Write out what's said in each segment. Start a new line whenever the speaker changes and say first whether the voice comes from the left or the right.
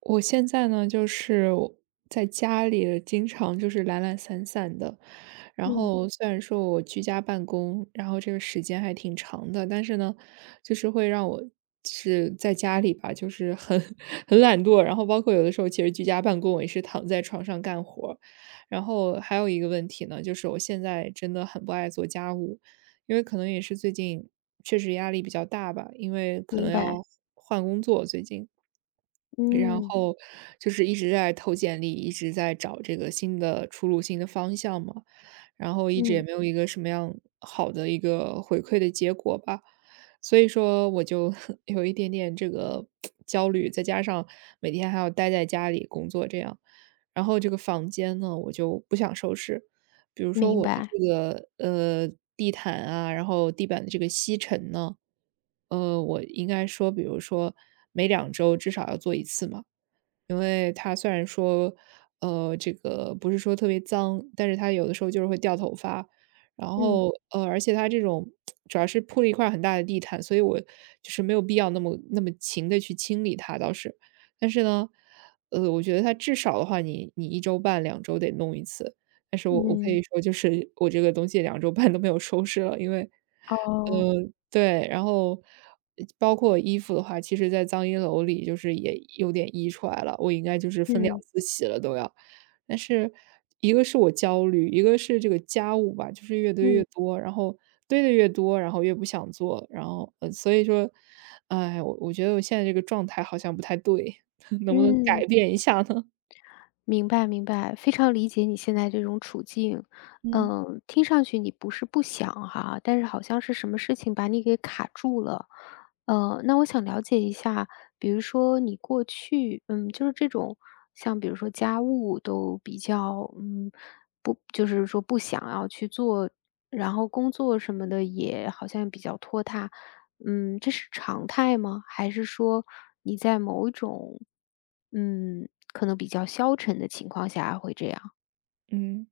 right: 我现在呢，就是我在家里经常就是懒懒散散的，然
left: 嗯，
right: 后虽然说我居家办公，然后这个时间还挺长的，但是呢，就是会让我是在家里吧，就是很 很懒惰，然后包括有的时候其实居家办公，我也是躺在床上干活儿。然后还有一个问题呢，就是我现在真的很不爱做家务，因为可能也是最近确实压力比较大吧，因为可能
left: 明白，
right: 要换工作最近。然
left: 嗯，
right: 后就是一直在投简历，一直在找这个新的出路、新的方向嘛，然后一直也
left: 嗯，
right: 没有一个什么样好的一个回馈的结果吧，所以说我就 有一点点这个焦虑，再加上每天还要待在家里工作这样，然后这个房间呢，我就不想收拾，比如说
left: 明
right: 我的
left: 白，
right: 这个地毯啊，然后地板的这个吸尘呢。呃，我应该说，比如说每两周至少要做一次嘛，因为它虽然说，这个不是说特别脏，但是它有的时候就是会掉头发，然
left: 嗯，
right: 后而且它这种主要是铺了一块很大的地毯，所以我就是没有必要那么勤的去清理它倒是，但是呢，我觉得它至少的话你一周半两周得弄一次，但是我可以
left: 嗯，
right: 说就是我这个东西两周半都没有收拾了，因为
left: 哦，
right: 嗯，对，然后包括衣服的话，其实在脏衣篓里就是也有点溢出来了，我应该就是分两
left: 嗯，
right: 次洗了都要。但是一个是我焦虑，一个是这个家务吧，就是越堆越
left: 嗯，
right: 多，然后堆的越多，然后越不想做，然后，所以说，哎，我觉得我现在这个状态好像不太对，能不能改
left: 嗯，
right: 变一下呢？
left: 明白明白，非常理解你现在这种处境。
right: 嗯。
left: 嗯，听上去你不是不想哈，但是好像是什么事情把你给卡住了。那我想了解一下，比如说你过去，嗯，就是这种像比如说家务都比较，嗯。不就是说不想要去做，然后工作什么的也好像比较拖沓。嗯，这是常态吗？还是说你在某一种，嗯，可能比较消沉的情况下会这样？
right: 嗯，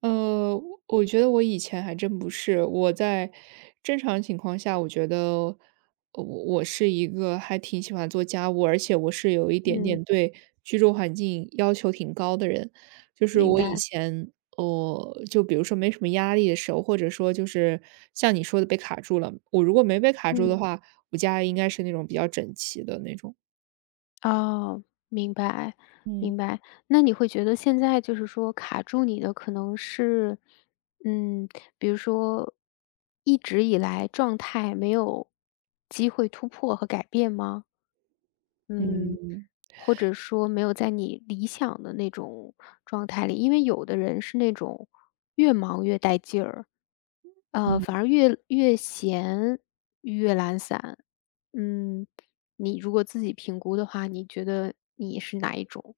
right: 呃，我觉得我以前还真不是。我在正常情况下，我觉得我是一个还挺喜欢做家务，而且我是有一点点
left: 嗯，
right: 对居住环境要求挺高的人。就是
left: 明
right: 我以
left: 白。
right: 前，就比如说没什么压力的时候，或者说就是像你说的被卡住了，我如果没被卡住的
left: 嗯，
right: 话，我家应该是那种比较整齐的那种。
left: 哦，明白，
right: 嗯。
left: 明白。那你会觉得现在就是说卡住你的可能是，嗯，比如说一直以来状态没有机会突破和改变吗？嗯，
right: 嗯。
left: 或者说没有在你理想的那种状态里，因为有的人是那种越忙越带劲儿，反而越闲越懒散。嗯，你如果自己评估的话，你觉得你是哪一种？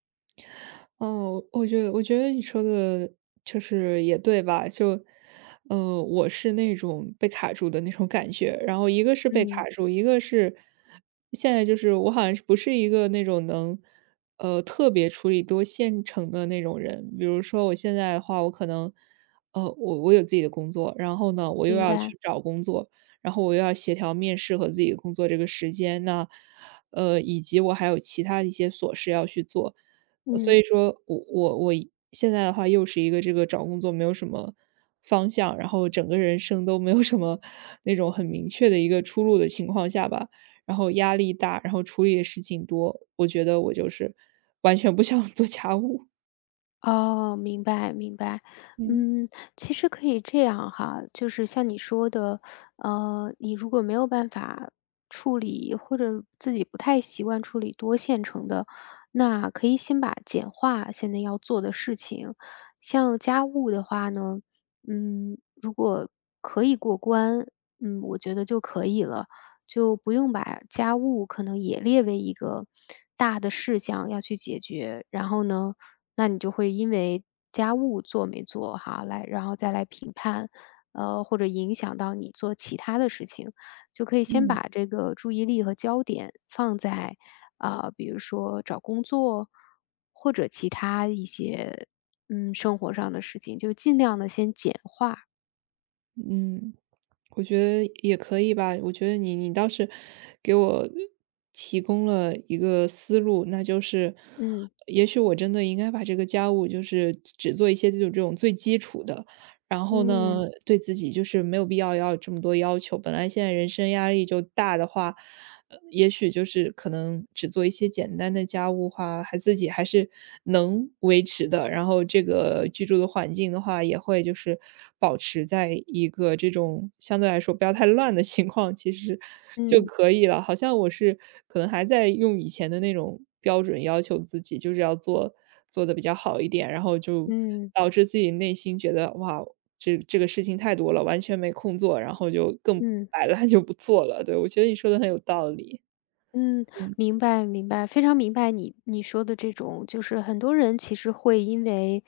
right: 哦，我觉得你说的就是也对吧，就，我是那种被卡住的那种感觉，然后一个是被
left: 嗯，
right: 卡住，一个是现在就是我好像是不是一个那种能，特别处理多线程的那种人。比如说我现在的话，我可能，我有自己的工作，然后呢，我又
left: 明
right: 要
left: 白，
right: 去找工作，然后我又要协调面试和自己的工作这个时间，那，以及我还有其他一些琐事要去做。所
left: 嗯。
right: 以说我现在的话又是一个这个找工作没有什么方向，然后整个人生都没有什么那种很明确的一个出路的情况下吧，然后压力大，然后处理的事情多，我觉得我就是完全不想 做家务。
left: 哦，明白明白，
right: 嗯。
left: 嗯，其实可以这样哈，就是像你说的，你如果没有办法处理，或者自己不太习惯处理多线程的，那可以先把简化现在要做的事情，像家务的话呢，嗯，如果可以过关，嗯，我觉得就可以了。就不用把家务可能也列为一个大的事项要去解决，然后呢，那你就会因为家务做没做哈，来然后再来评判，或者影响到你做其他的事情，就可以先把这个注意力和焦点放在，啊、比如说找工作或者其他一些嗯生活上的事情，就尽量的先简化，
right: 嗯，我觉得也可以吧，我觉得你倒是给我提供了一个思路，那就是
left: 嗯，
right: 也许我真的应该把这个家务就是只做一些这种最基础的，然后
left: 嗯，
right: 呢，对自己就是没有必要要这么多要求。本来现在人生压力就大的话，也许就是可能只做一些简单的家务话，还自己还是能维持的。然后这个居住的环境的话，也会就是保持在一个这种相对来说不要太乱的情况，其实就
left: 嗯，
right: 可以了。好像我是可能还在用以前的那种标准要求自己，就是要做做的比较好一点，然后就
left: 嗯，
right: 导致自己内心觉得哇，这个事情太多了，完全没空做，然后就更
left: 嗯。
right: 摆烂 就不做了。对，我觉得你说的很有道理。
left: 嗯，明白明白，非常明白你说的这种，就是很多人其实会因为，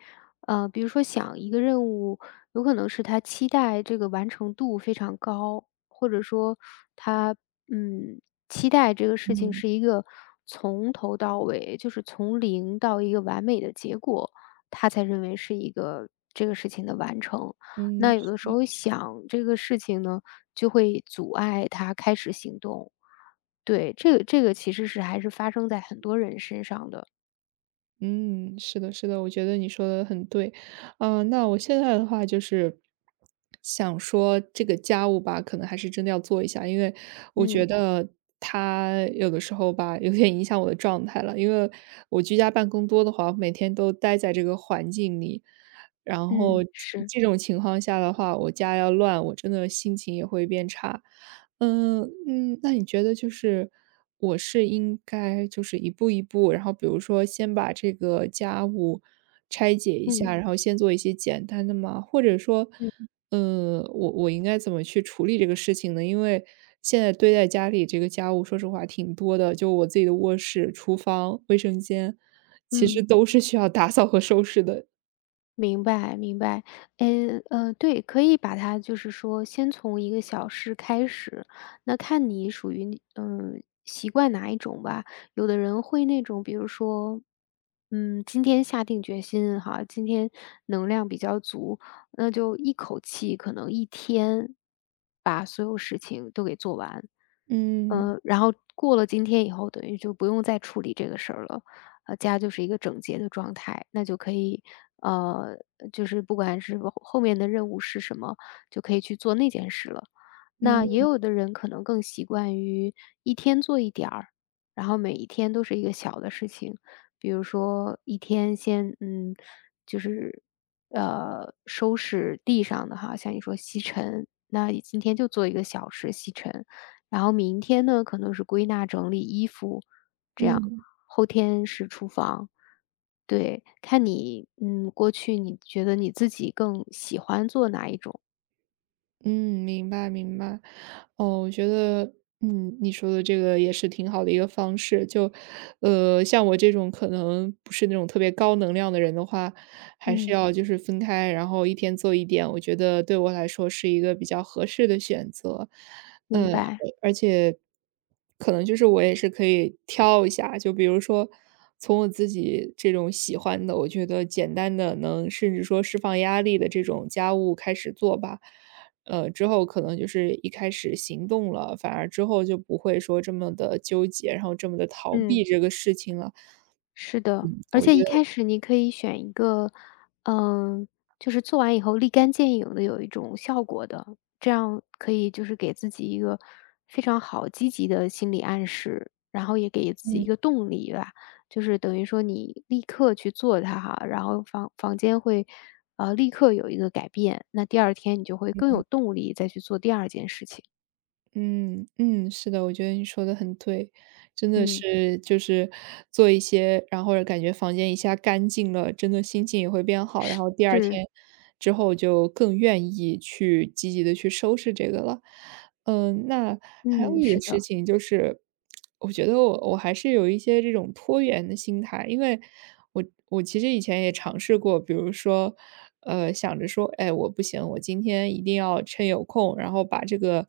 left: 比如说想一个任务，有可能是他期待这个完成度非常高，或者说他嗯期待这个事情是一个从头到尾，就是从零到一个完美的结果，他才认为是一个这个事情的完成。
right: 嗯。
left: 那有的时候想这个事情呢，就会阻碍他开始行动。对，这个其实是还是发生在很多人身上的。
right: 嗯，是的，是的，我觉得你说的很对。呃，那我现在的话就是想说这个家务吧，可能还是真的要做一下，因为我觉
left: 嗯，
right: 嗯得它有的时候吧，有点影响我的状态了。因为我居家办公多的话，我每天都待在这个环境里，然后
left: 嗯，是，
right: 这种情况下的话，我家要乱，我真的心情也会变差。嗯嗯，那你觉得就是我是应该就是一步一步，然后比如说先把这个家务拆解一
left: 嗯，
right: 下，然后先做一些简单的吗？或者说，
left: 嗯，
right: 嗯。我应该怎么去处理这个事情呢？因为现在堆在家里这个家务，说实话挺多的，就我自己的卧室、厨房、卫生间，其实
left: 嗯。
right: 都是需要打扫和收拾的。
left: 明白明白，诶，呃，对，可以把它就是说先从一个小事开始，那看你属于嗯习惯哪一种吧。有的人会那种，比如说，嗯，今天下定决心哈，今天能量比较足，那就一口气可能一天把所有事情都给做完，
right: 嗯
left: 嗯、然后过了今天以后，等于就不用再处理这个事儿了。呃，家就是一个整洁的状态，那就可以，呃，就是不管是后面的任务是什么，就可以去做那件事了。那也
right: 嗯。
left: 有的人可能更习惯于一天做一点儿，然后每一天都是一个小的事情，比如说一天先，嗯，就是收拾地上的哈，像你说吸尘，那你今天就做一个小时吸尘，然后明天呢可能是归纳整理衣服，这
right: 嗯
left: 样。
right: 嗯。
left: 后天是厨房。对，看你，嗯，过去你觉得你自己更喜欢做哪一种？
right: 嗯，明白明白。哦，我觉得，你说的这个也是挺好的一个方式。就，像我这种可能不是那种特别高能量的人的话，还是
left: 嗯，
right: 要就是分开，然后一天做一点，我觉得对我来说是一个比较合适的选择。
left: 明
right: 嗯，
left: 白，
right: 而且可能就是我也是可以挑一下，就比如说从我自己这种喜欢的，我觉得简单的能甚至说释放压力的这种家务开始做吧。呃，之后可能就是一开始行动了，反而之后就不会说这么的纠结，然后这么的逃
left: 嗯。
right: 避这个事情了。
left: 是的，而
right: 我
left: 且
right: 觉
left: 一
right: 得
left: 开始你可以选一个，嗯，就是做完以后立竿见影的有一种效果的，这样可以就是给自己一个非常好积极的心理暗示，然后也给自己一
right: 嗯。
left: 个动力吧，就是等于说你立刻去做它哈，然后房间会，立刻有一个改变，那第二天你就会更有动力再去做第二件事情。
right: 嗯嗯，是的，我觉得你说的很对，真的
left: 嗯，
right: 是就是做一些，然后感觉房间一下干净了，真的心情也会变好，然
left: 是，
right: 后第二天之后就更愿意去积极的去收拾这个了。嗯，那还有
left: 嗯，
right: 一个
left: 是
right: 事
left: 的，
right: 情就是，我觉得我还是有一些这种拖延的心态，因为我我其实以前也尝试过，比如说，想着说，哎，我不行，我今天一定要趁有空，然后把这个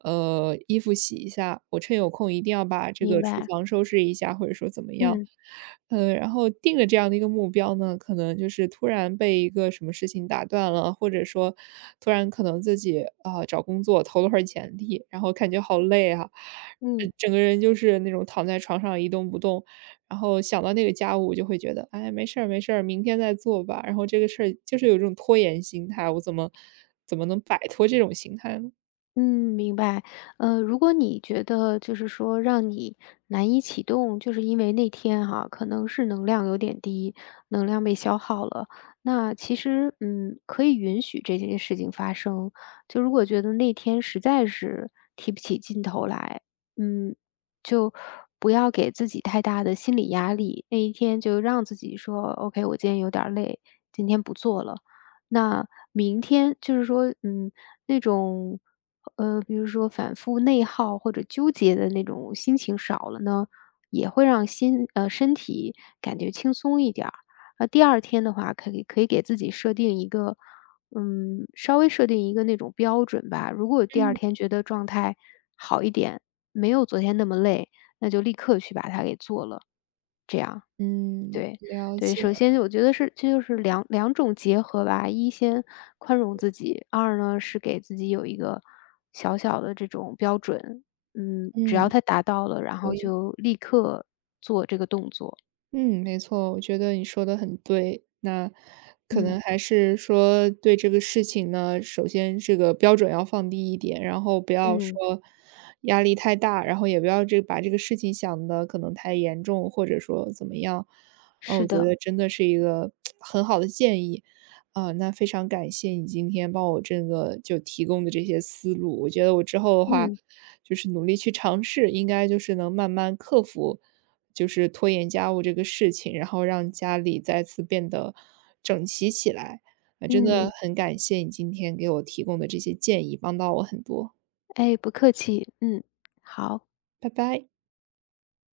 right: 衣服洗一下，我趁有空一定要把这
left: 明
right: 个厨
left: 白，
right: 房收拾一下，或者说怎么样。
left: 嗯，
right: 呃，然后定了这样的一个目标呢，可能就是突然被一个什么事情打断了，或者说突然可能自己啊、找工作投了会儿简历，然后感觉好累啊，
left: 嗯。
right: 整个人就是那种躺在床上一动不动，然后想到那个家务，就会觉得，哎，没事儿，没事儿，明天再做吧。然后这个事儿就是有一种拖延心态，我怎么能摆脱这种心态呢？
left: 嗯，明白。如果你觉得就是说让你难以启动，就是因为那天哈，可能是能量有点低，能量被消耗了，那其实嗯，可以允许这件事情发生。就如果觉得那天实在是提不起劲头来，嗯，就不要给自己太大的心理压力。那一天就让自己说，OK,我今天有点儿累，今天不做了。那明天就是说，嗯，那种，比如说反复内耗或者纠结的那种心情少了呢，也会让心身体感觉轻松一点儿。那第二天的话，可以给自己设定一个嗯，稍微设定一个那种标准吧。如果第二天觉得状态好一点，没有昨天那么累，那就立刻去把它给做了，这样。
right: 嗯，
left: 对，
right: 了
left: 对，
right: 解，
left: 首先我觉得是这就是两种结合吧。一先宽容自己，二呢是给自己有一个小小的这种标准，嗯，只要
right: 嗯，
left: 他达到了，然
right: 所
left: 后
right: 以
left: 就立刻做这个动作。
right: 嗯，没错，我觉得你说的很对。那可嗯
left: 嗯，
right: 能还是说对这个事情呢，首先这个标准要放低一点，然后不要
left: 嗯，
right: 说压力太大，然后也不要这把这个事情想的可能太严重，或者说怎么样。啊，我
left: 是
right: 觉得
left: 的，
right: 真的是一个 很好的建议。啊，那非常感谢你今天帮我这个就提供的这些思路，我觉得我之后的话，
left: 嗯，
right: 就是努力去尝试，应该就是能慢慢克服就是拖延家务这个事情，然后让家里再次变得整齐起来。啊，真的
left: 嗯，
right: 很感谢你今天给我提供的这些建议，帮到我很多，
left: 哎，不客气，嗯，好。
right: 拜拜。